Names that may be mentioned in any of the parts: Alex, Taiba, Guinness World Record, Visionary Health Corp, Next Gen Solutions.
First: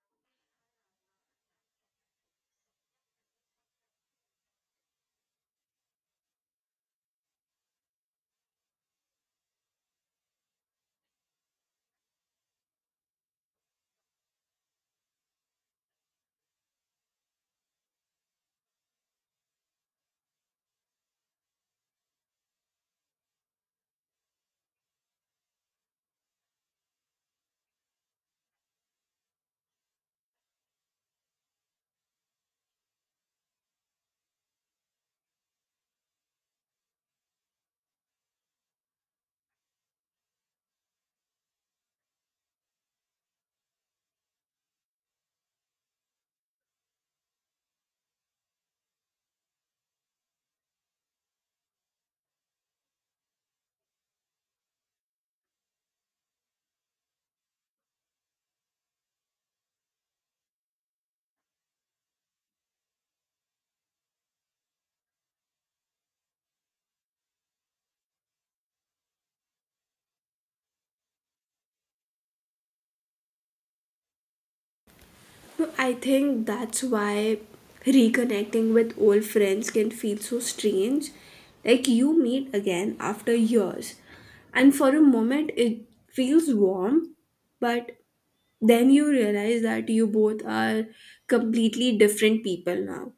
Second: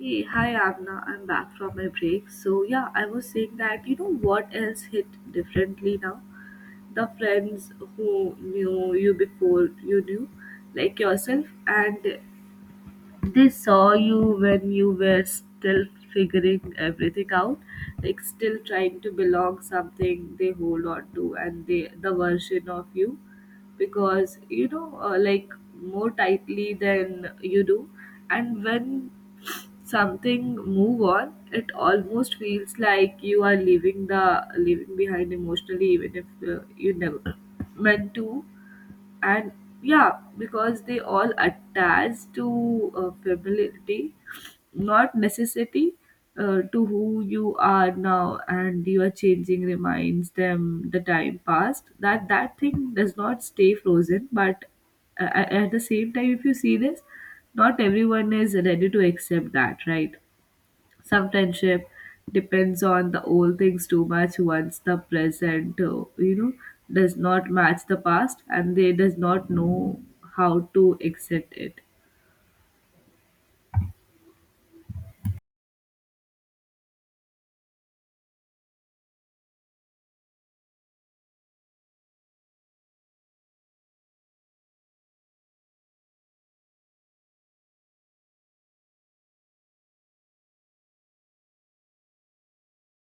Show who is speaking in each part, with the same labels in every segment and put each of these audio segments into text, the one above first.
Speaker 1: Hey, hi Avna. I'm back from my break. So yeah, I was saying that what else hit differently now? The friends who knew you before you knew, like yourself, and they saw you when you were still figuring everything out, like still trying to belong something they hold on to, and they the version of you because like more tightly than you do, and when something move on it almost feels like you are leaving the leaving behind emotionally even if you never meant to, and yeah because they all attach to familiarity, not necessity, to who you are now, and you are changing reminds them the time past that that thing does not stay frozen. But at the same time if you see this, not everyone is ready to accept that, right? Sometimes it depends on the old things too much once the present, does not match the past, and they does not know how to accept it.
Speaker 2: No, I think that's why reconnecting with old friends can feel so strange. Like you meet again after years, and for a moment it feels warm, but then you realize that you both are completely different people now.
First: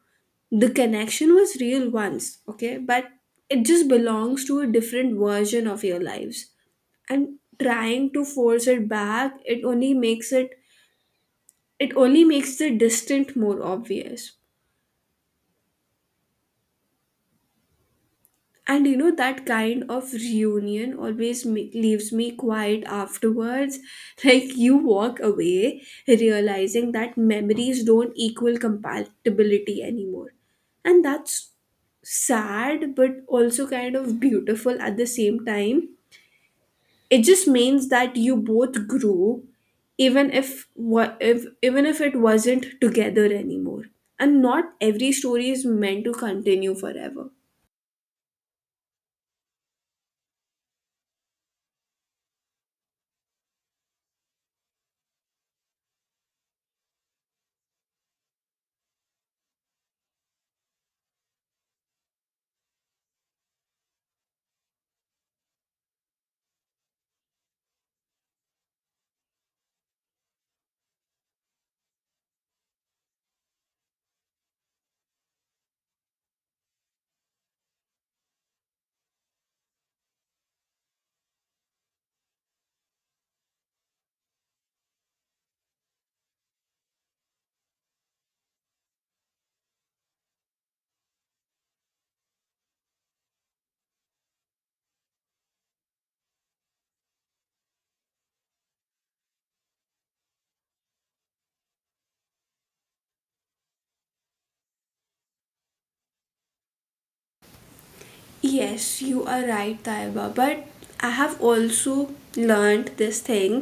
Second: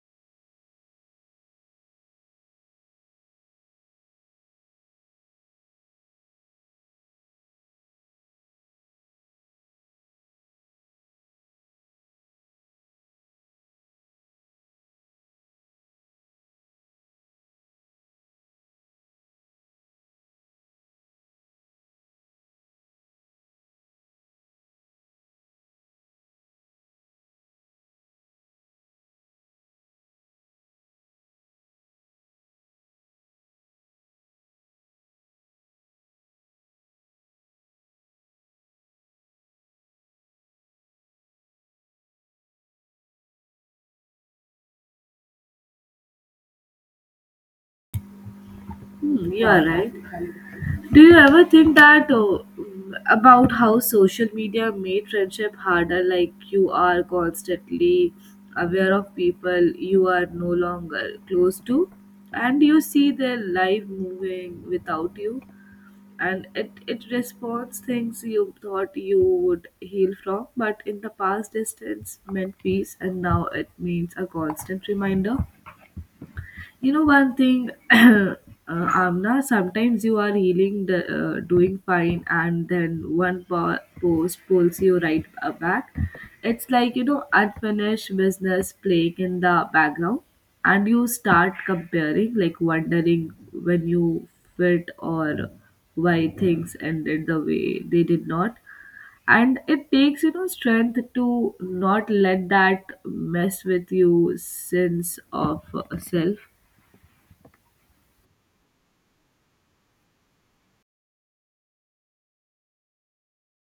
Speaker 2: The connection was real once, okay, but it just belongs to a different version of your lives. And trying to force it back, it only makes the distant more obvious. That kind of reunion always leaves me quiet afterwards. Like, you walk away realizing that memories don't equal compatibility anymore. And that's sad, but also kind of beautiful at the same time. It just means that you both grew, even if what if even if it wasn't together anymore, and not every story is meant to continue forever.
Speaker 1: Hmm, you are right. Do you ever think that oh, about how social media made friendship harder? Like, you are constantly aware of people you are no longer close to, and you see their life moving without you. And it responds things you thought you would heal from, but in the past distance meant peace, and now it means a constant reminder. You know one thing, Amna. Sometimes you are healing, the, doing fine, and then post pulls you right back. It's like, you know, unfinished business playing in the background, and you start comparing, like wondering when you fit, or why things ended the way they did not, and it takes, you know, strength to not let that mess with you sense of self.
Speaker 2: Yes, you are right, Taiba, but I have also learned this thing,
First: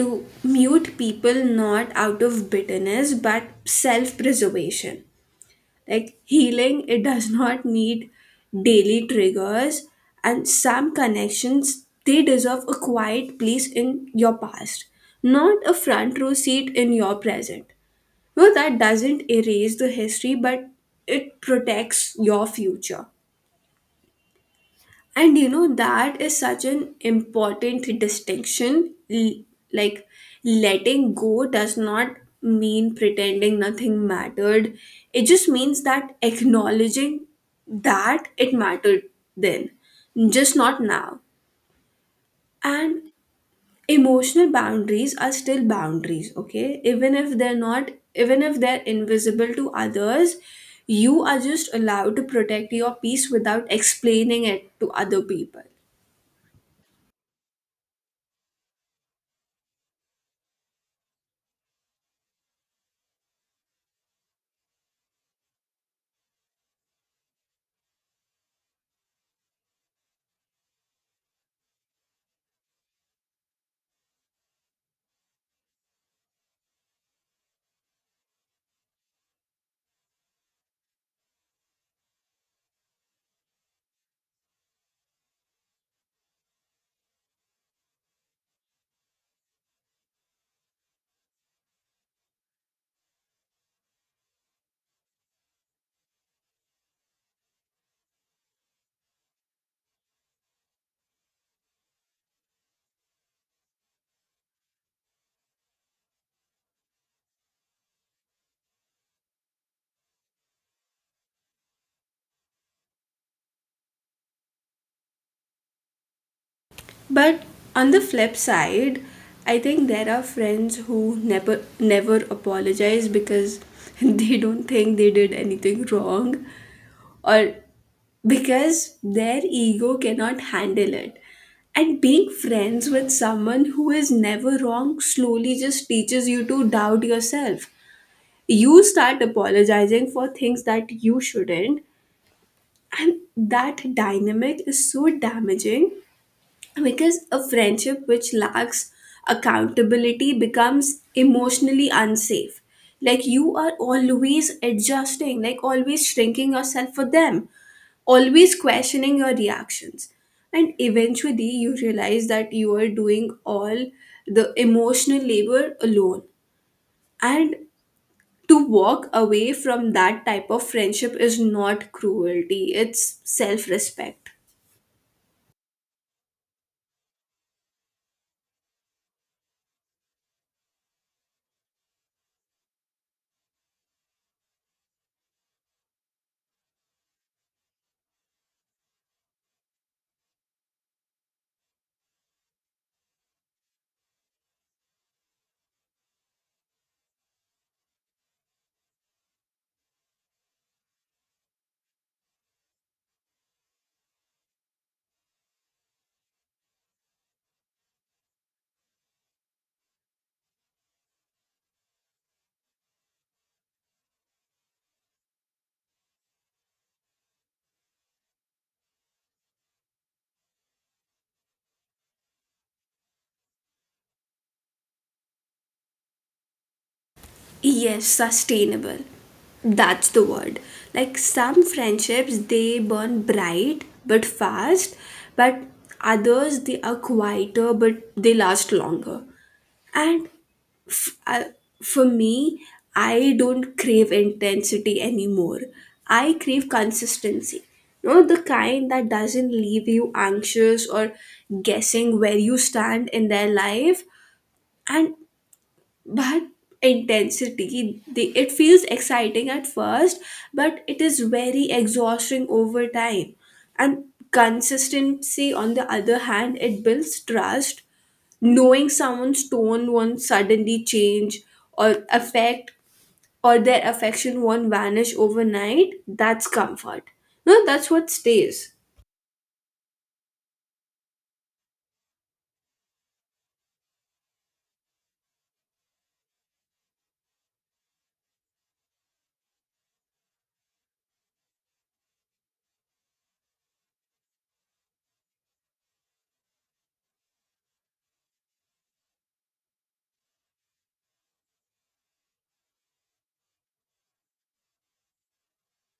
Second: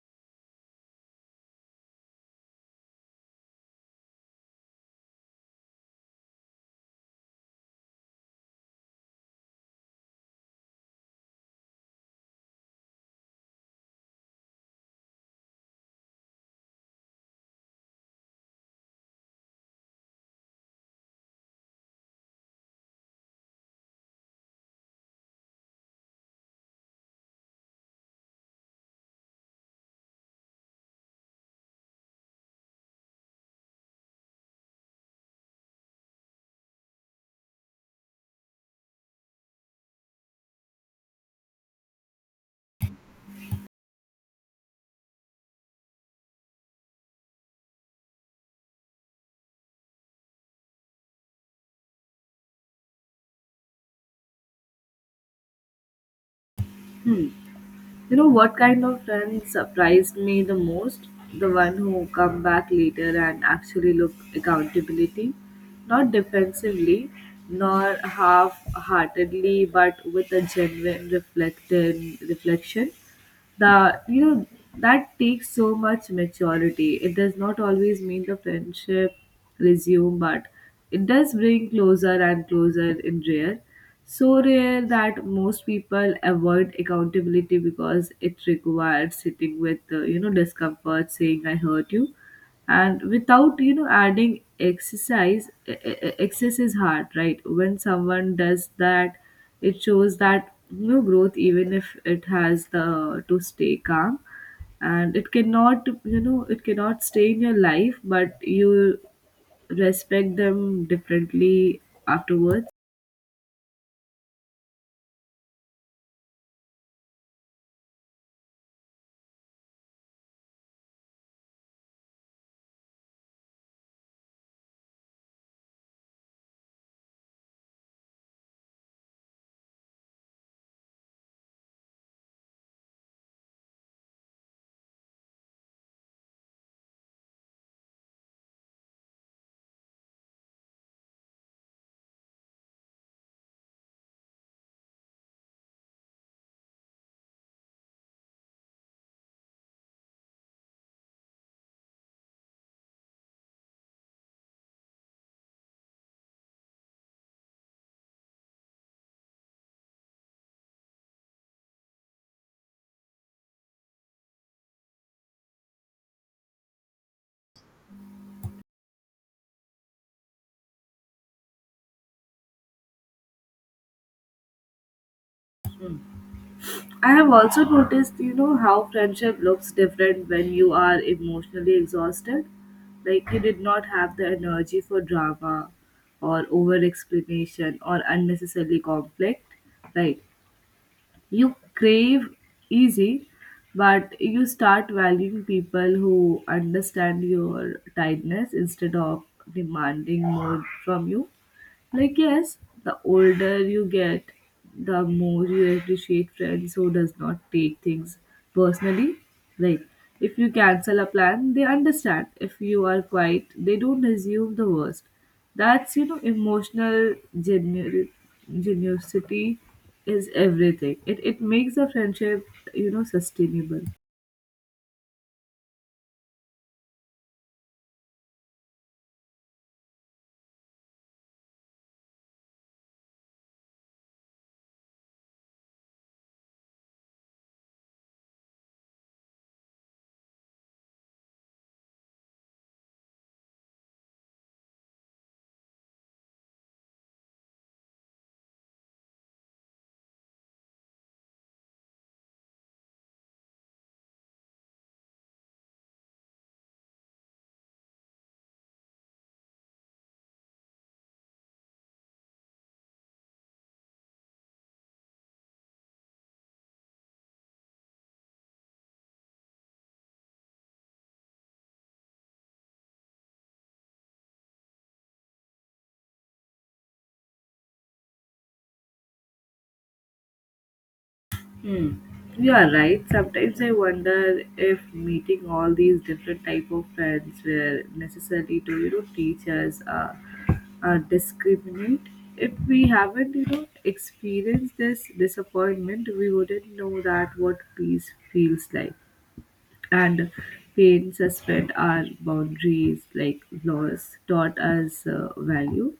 Speaker 2: to mute people, not out of bitterness but self preservation. Like healing, it does not need daily triggers, and some connections, they deserve a quiet place in your past, not a front row seat in your present. No, that doesn't erase the history, but it protects your future. And you know that is such an important distinction. Like, letting go does not mean pretending nothing mattered. It just means that acknowledging that it mattered then, just not now. And emotional boundaries are still boundaries, okay, even if they're invisible to others. You are just allowed to protect your peace without explaining it to other people.
Speaker 1: Hmm. You know what kind of friend surprised me the most? The one who come back later and actually look accountability, not defensively, nor half-heartedly, but with a genuine reflected reflection. The that takes so much maturity. It does not always mean the friendship resume, but it does bring closer and closer in rare, so rare that most people avoid accountability because it requires sitting with discomfort, saying I hurt you, and without, you know, adding exercise excess is hard, right? When someone does that, it shows that new growth, even if it has the to stay calm, and it cannot, you know, it cannot stay in your life, but you respect them differently afterwards.
Speaker 2: But on the flip side, I think there are friends who never apologize because they don't think they did anything wrong, or because their ego cannot handle it. And being friends with someone who is never wrong slowly just teaches you to doubt yourself. You start apologizing for things that you shouldn't, and that dynamic is so damaging, because a friendship which lacks accountability becomes emotionally unsafe. Like, you are always adjusting, like always shrinking yourself for them, always questioning your reactions. And eventually you realize that you are doing all the emotional labor alone, and to walk away from that type of friendship is not cruelty, it's self-respect.
Speaker 1: I have also noticed, you know, how friendship looks different when you are emotionally exhausted. Like, you did not have the energy for drama or over explanation or unnecessary conflict, right? You crave easy, but you start valuing people who understand your tiredness instead of demanding more from you. Like, yes, the older you get, the more you appreciate friends who does not take things personally. Like, if you cancel a plan, they understand. If you are quiet, they don't assume the worst. That's, you know, genuinity is everything. It makes the friendship, you know, sustainable.
Speaker 2: Yes, sustainable. That's the word. Like some friendships, they burn bright but fast, but others, they are quieter but they last longer. And f- I- for me, I don't crave intensity anymore. I crave consistency. You know, the kind that doesn't leave you anxious or guessing where you stand in their life. And but intensity, it feels exciting at first, but it is very exhausting over time. And consistency, on the other hand, it builds trust. Knowing someone's tone won't suddenly change, or affect, or their affection won't vanish overnight, that's comfort. No, that's what stays.
Speaker 1: Hmm. You are right. Sometimes I wonder if meeting all these different type of friends were necessary to, you know, teach us discriminate. If we haven't, you know, experienced this disappointment, we wouldn't know that what peace feels like. And pain suspend our boundaries, like loss taught us value,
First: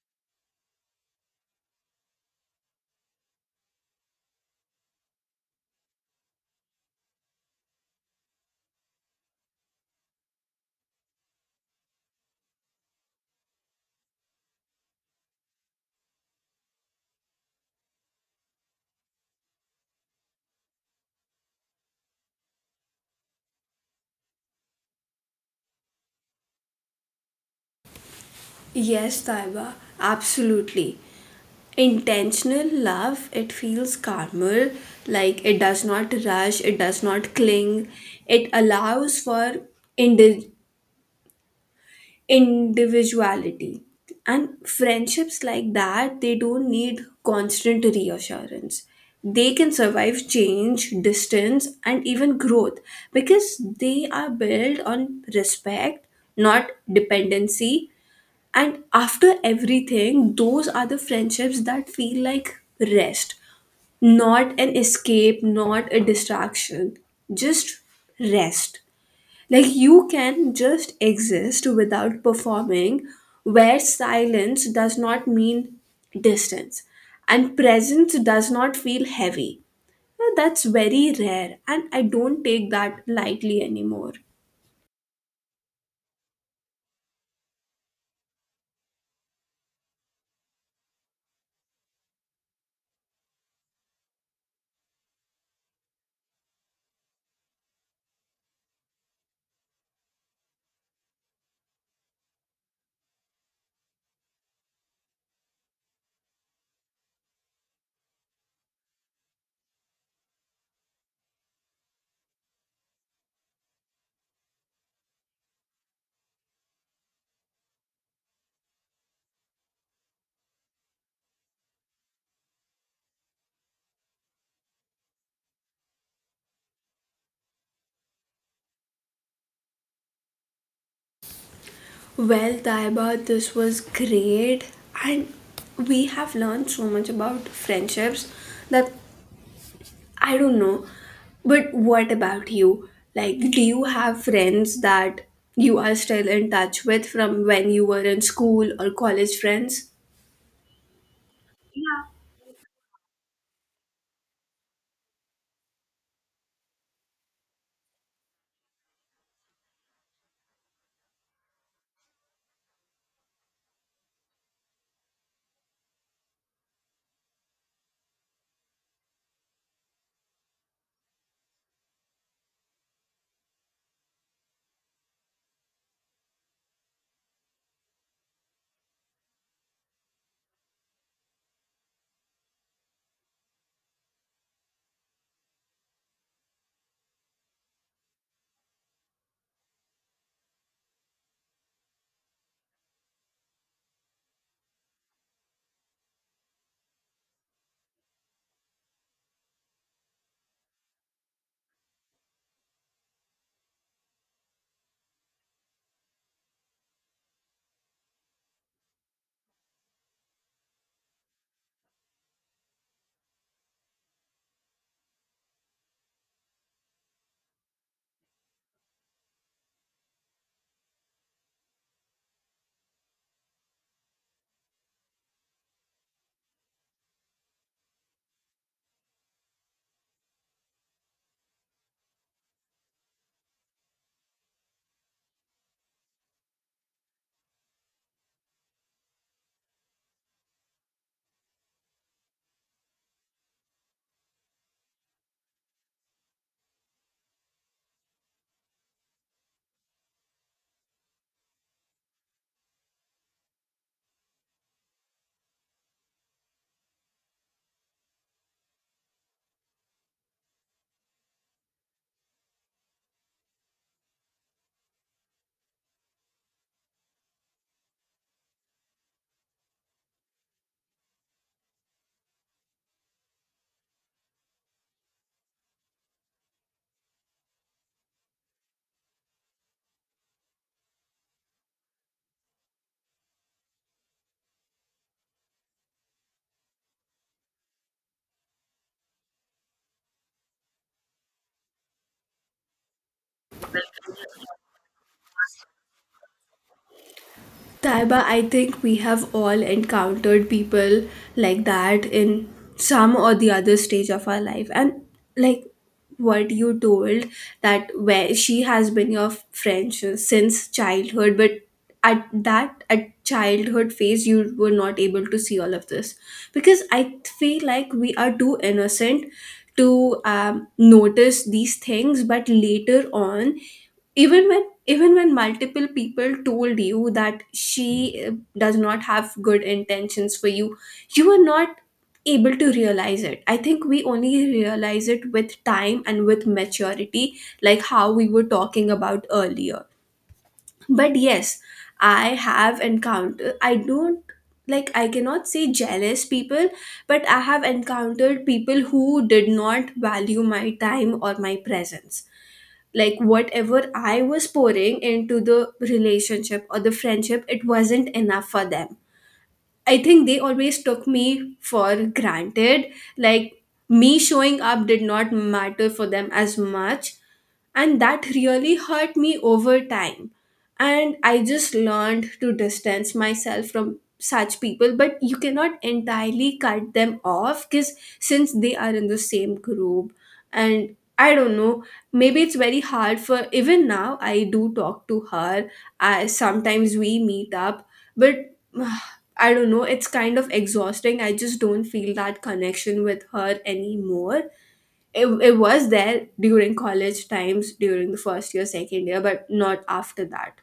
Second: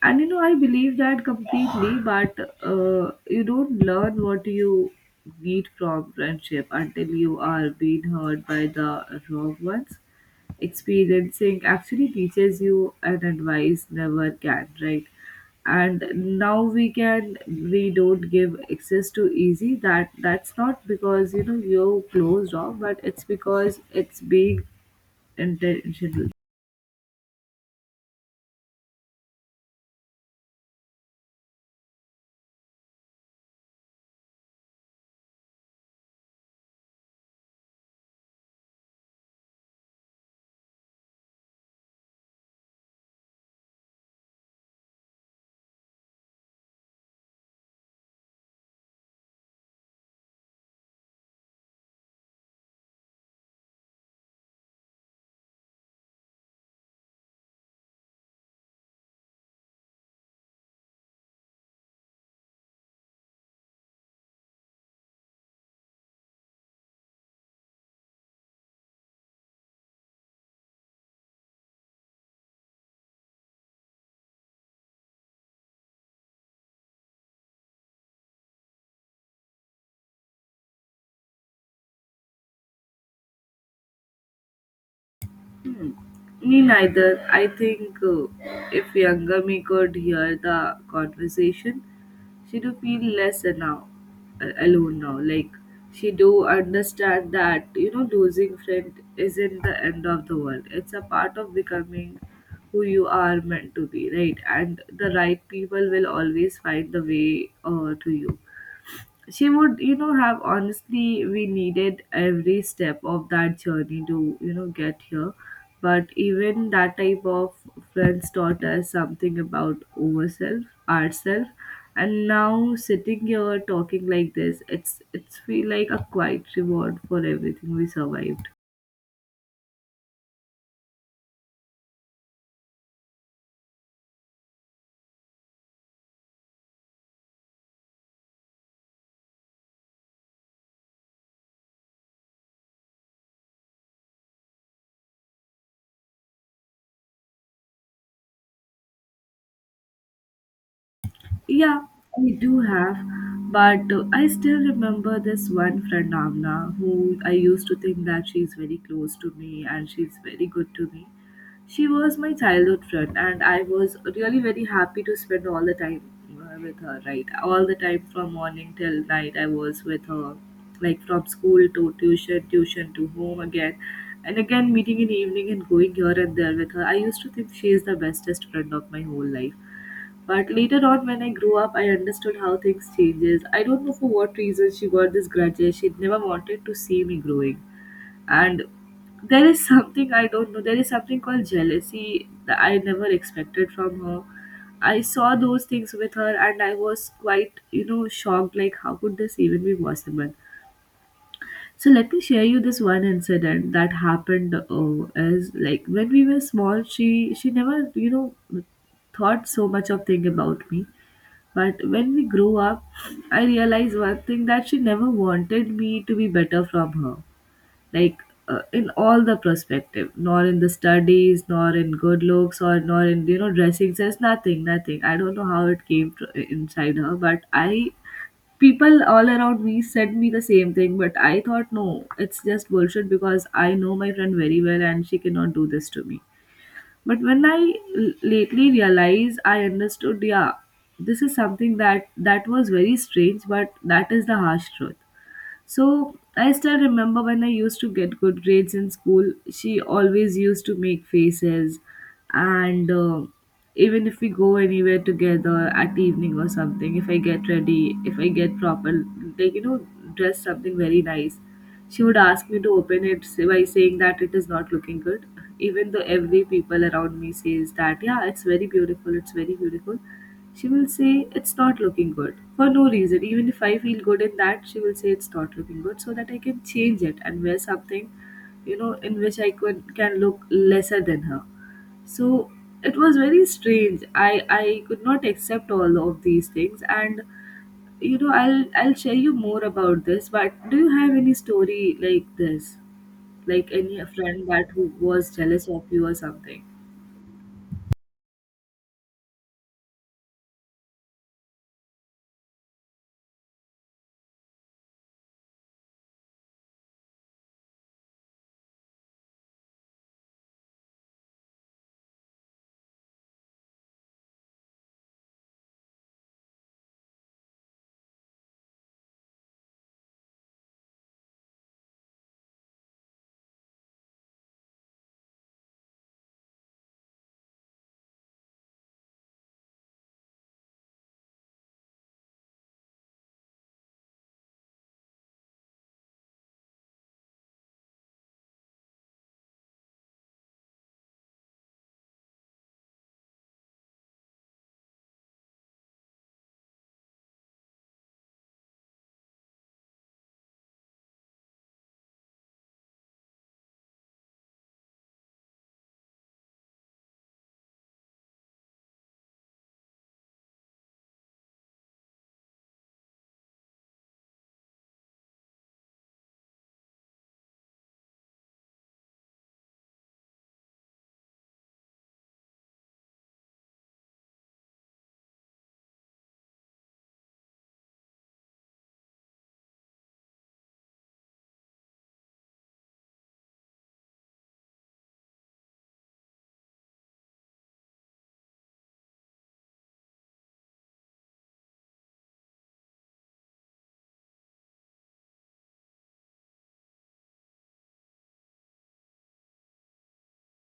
Speaker 1: and you know I believe that completely. But you don't learn what you need from friendship until you are being hurt by the wrong ones. Experiencing actually teaches you an advice never can, right? And now we can we don't give access to easy, that that's not because, you know, you're closed off, but it's because it's being intentional.
Speaker 2: Yes, Taiba, absolutely. Intentional love, it feels calmer. Like, it does not rush, it does not cling. It allows for indi- individuality. And friendships like that, they don't need constant reassurance. They can survive change, distance, and even growth, because they are built on respect, not dependency. And after everything, those are the friendships that feel like rest. Not an escape, not a distraction, just rest. Like, you can just exist without performing, where silence does not mean distance and presence does not feel heavy. Now, that's very rare, and I don't take that lightly anymore.
Speaker 1: Hmm, me neither. I think if younger me could hear the conversation, she do feel less now, alone now. Like, she do understand that, you know, losing friend isn't the end of the world. It's a part of becoming who you are meant to be, right? And the right people will always find the way to you. She would, you know, have honestly we needed every step of that journey to, you know, get here, but even that type of friends taught us something about ourselves. And now sitting here talking like this, it's feel like a quiet reward for everything we survived.
Speaker 2: Well, Taiba, this was great, and we have learned so much about friendships that I don't know. But what about you? Like, do you have friends that you are still in touch with from when you were in school or college friends?
Speaker 1: Yeah, we do have, but I still remember this one friend, Avna, who I used to think that she's very close to me and she's very good to me. She was my childhood friend, and I was really very happy to spend all the time with her, right? All the time from morning till night, I was with her, like from school to tuition, tuition to home again, and again meeting in evening and going here and there with her. I used to think she is the bestest friend of my whole life, but later on, when I grew up, I understood how things changes. I don't know for what reason she got this grudge. She never wanted to see me growing. And there is something I don't know. There is something called jealousy that I never expected from her. I saw those things with her, and I was quite, you know, shocked. Like, how could this even be possible? So let me share you this one incident that happened. As like when we were small, she never, you know, thought so much of thing about me, but when we grew up, I realized one thing that she never wanted me to be better from her, like in all the perspective, nor in the studies, nor in good looks, or nor in, you know, dressing sense, nothing, nothing. I don't know how it came to, inside her, but I people all around me said me the same thing, but I thought no, it's just bullshit because I know my friend very well and she cannot do this to me. But when lately realized, I understood, yeah, this is something that that was very strange, but that is the harsh truth. So I still remember when I used to get good grades in school. She always used to make faces, and even if we go anywhere together at evening or something, if I get ready, if I get proper, like, you know, dress something very nice, she would ask me to open it by saying that it is not looking good, even though every people around me says that yeah it's very beautiful, it's very beautiful. She will say it's not looking good for no reason. Even if I feel good in that, she will say it's not looking good so that I can change it and wear something, you know, in which I could can look lesser than her. So it was very strange. I could not accept all of these things, and, you know, I'll share you more about this, but do you have any story like this? Like, any friend that who was jealous of you or something?
Speaker 2: Taiba, I think we have all encountered people like that in some or the other stage of our life. And like what you told, that where she has been your friend since childhood, but at that at childhood phase you were not able to see all of this, because I feel like we are too innocent to notice these things. But later on, even when even when multiple people told you that she does not have good intentions for you, you were not able to realize it. I think we only realize it with time and with maturity, like how we were talking about earlier. But yes, I have encountered, I don't, like I cannot say jealous people, but I have encountered people who did not value my time or my presence. Like, whatever I was pouring into the relationship or the friendship, it wasn't enough for them. I think they always took me for granted. Like, me showing up did not matter for them as much. And that really hurt me over time. And I just learned to distance myself from such people. But you cannot entirely cut them off because since they are in the same group, and I don't know, maybe it's very hard. For even now, I do talk to her. I sometimes we meet up, but I don't know, it's kind of exhausting. I just don't feel that connection with her anymore. It was there during college times, during the first year, second year, but not after that.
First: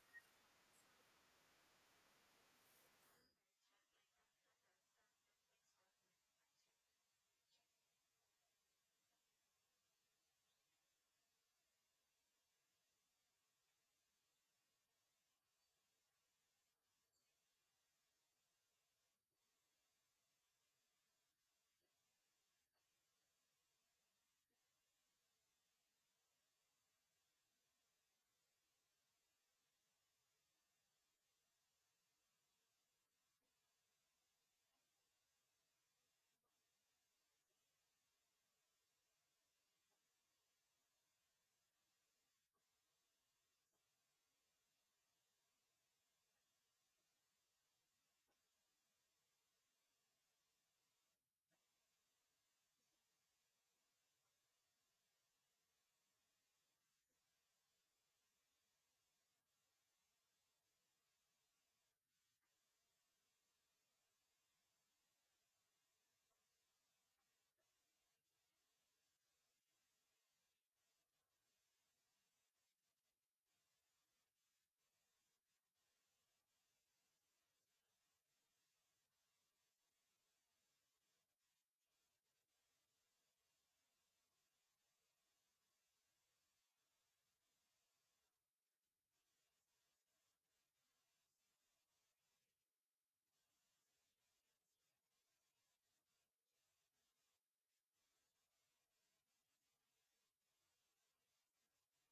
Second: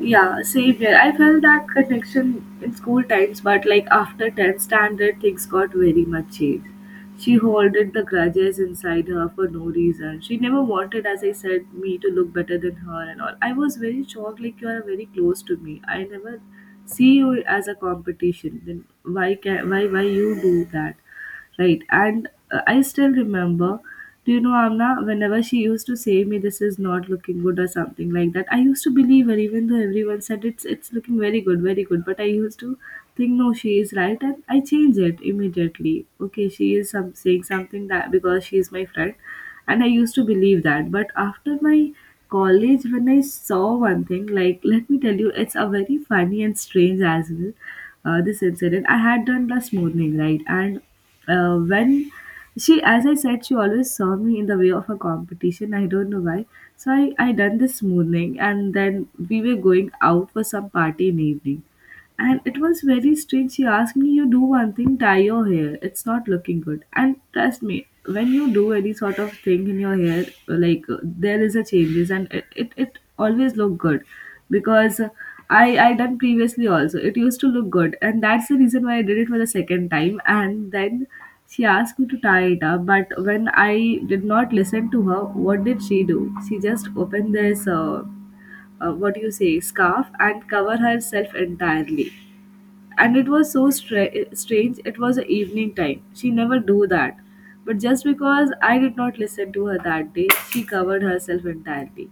Speaker 1: Yeah, same here. I felt that connection in school times, but like after 10th standard, things got very much changed. She hoarded the grudges inside her for no reason. She never wanted, as I said, me to look better than her and all. I was very shocked, like, you are very close to me. I never see you as a competition. Then why you do that? Right. And I still remember, do you know, Amna, whenever she used to say me this is not looking good or something like that, I used to believe her even though everyone said it's looking very good, very good. But I used to think no, she is right, and I change it immediately. Okay, she is some saying something that because she is my friend, and I used to believe that. But after my college when I saw one thing, like let me tell you, it's a very funny and strange as well. This incident I had done last morning, right? And when she, as I said, she always saw me in the way of a competition, I don't know why. So I done this morning, and then we were going out for some party in evening, and it was very strange. She asked me, you do one thing, dye your hair. It's not looking good. And trust me, when you do any sort of thing in your hair, like, there is a changes, and it always look good, because I done previously also. It used to look good. And that's the reason why I did it for the second time. And then she asked me to tie it up. But when I did not listen to her, what did she do? She just opened this, what do you say, scarf, and cover herself entirely. And it was so strange. It was an evening time, she never do that, but just because I did not listen to her that day, she covered herself entirely.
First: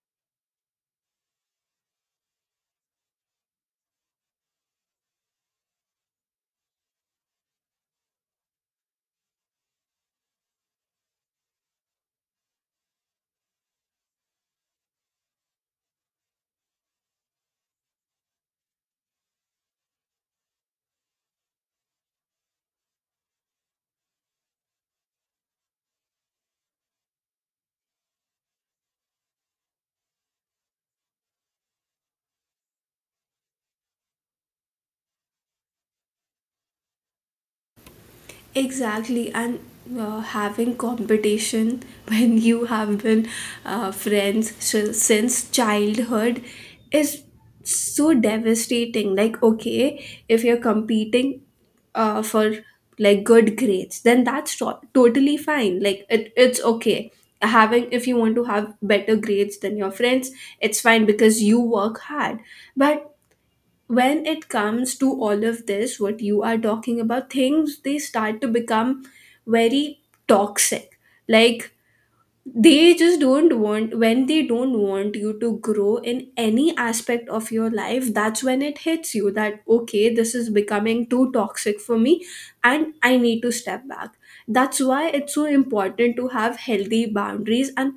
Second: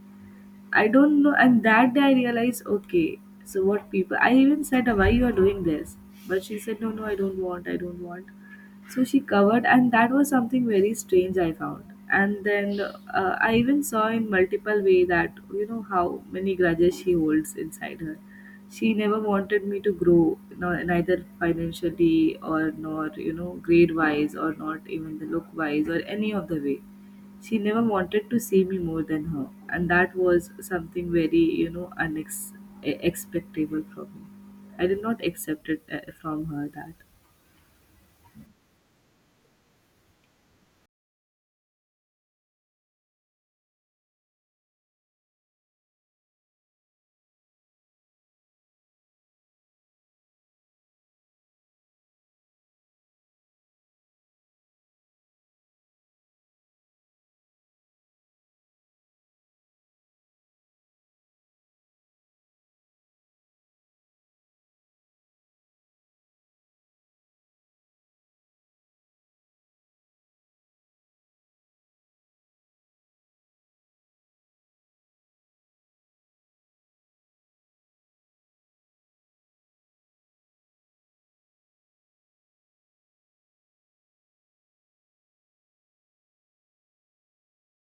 Speaker 1: I don't know. And that day I realized, okay. So what people, I even said, why you are doing this? But she said, no no, I don't want, I don't want. So she covered, and that was something very strange I found. And then I even saw in multiple way that, you know, how many grudges she holds inside her. She never wanted me to grow no, neither financially or nor, you know, grade wise, or not even the look wise or any of the way. She never wanted to see me more than her, and that was something very, you know, expectable from me. I did not accept it from her that.
Speaker 2: Exactly, and having competition when you have been friends since childhood is so devastating. Like, okay, if you're competing for, like, good grades, then that's totally fine. Like, it, it's okay. Having, if you want to have better grades than your friends, it's fine because you work hard. But when it comes to all of this what you are talking about, things they start to become very toxic. Like, they just don't want, when they don't want you to grow in any aspect of your life, that's when it hits you that okay, this is becoming too toxic for me and I need to step back. That's why it's so important to have healthy boundaries. And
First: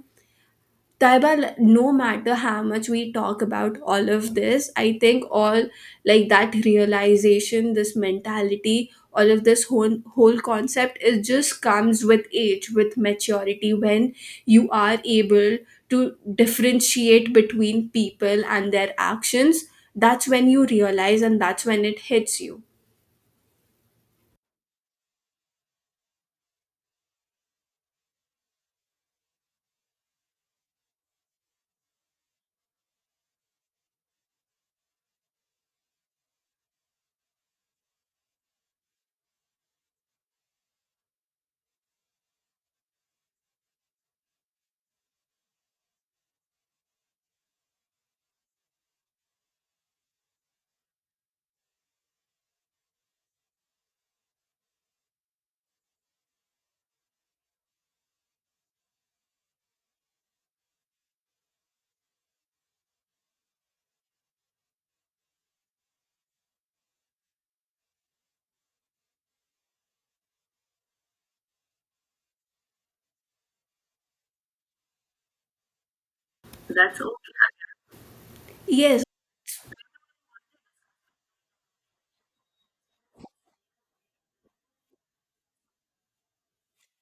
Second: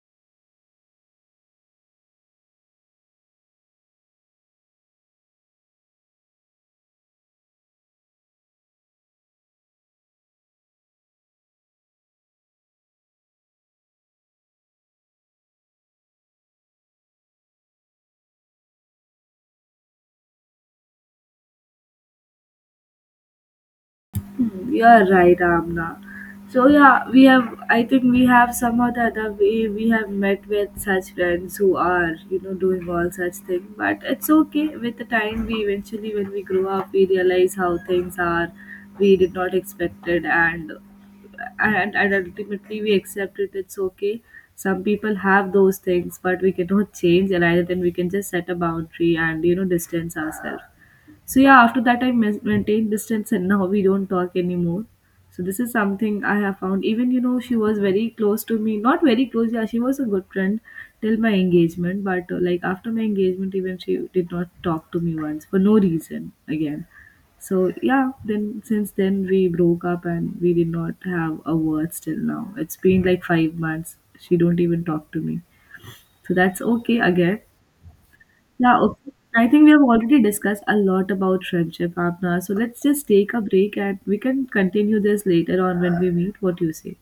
Speaker 2: Taiba, no matter how much we talk about all of this, I think all, like that realization, this mentality, all of this whole concept, it just comes with age, with maturity, when you are able to differentiate between people and their actions. That's when you realize, and that's when it hits you.
Speaker 1: Hmm, you are right, Amna. So yeah, we have. I think we have somehow the other we have met with such friends who are, you know, doing all such things. But it's okay. With the time, we eventually when we grow up, we realize how things are. We did not expect it, and and ultimately we accept it. It's okay. Some people have those things, but we cannot change, and either then we can just set a boundary and, you know, distance ourselves. So yeah, after that I maintained distance, and now we don't talk anymore. So this is something I have found. Even, you know, she was very close to me, not very close. Yeah, she was a good friend till my engagement, but like after my engagement, even she did not talk to me once for no reason again. So yeah, then since then we broke up, and we did not have a word till now. It's been like 5 months. She don't even talk to me. So that's okay again. Yeah,
Speaker 2: Yes.
Speaker 1: okay. I think we have already discussed a lot about friendship, Apna. So let's just take a break, and we can continue this later on when we meet. What do you say?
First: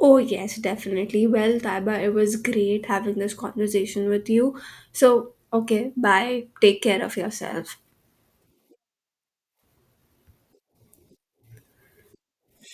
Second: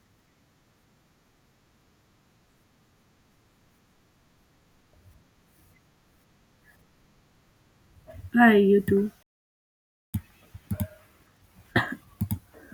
Speaker 2: Oh, yes, definitely. Well, Taiba, it was great having this conversation with you. So, okay, bye. Take care of yourself.
Speaker 1: Bye, you too.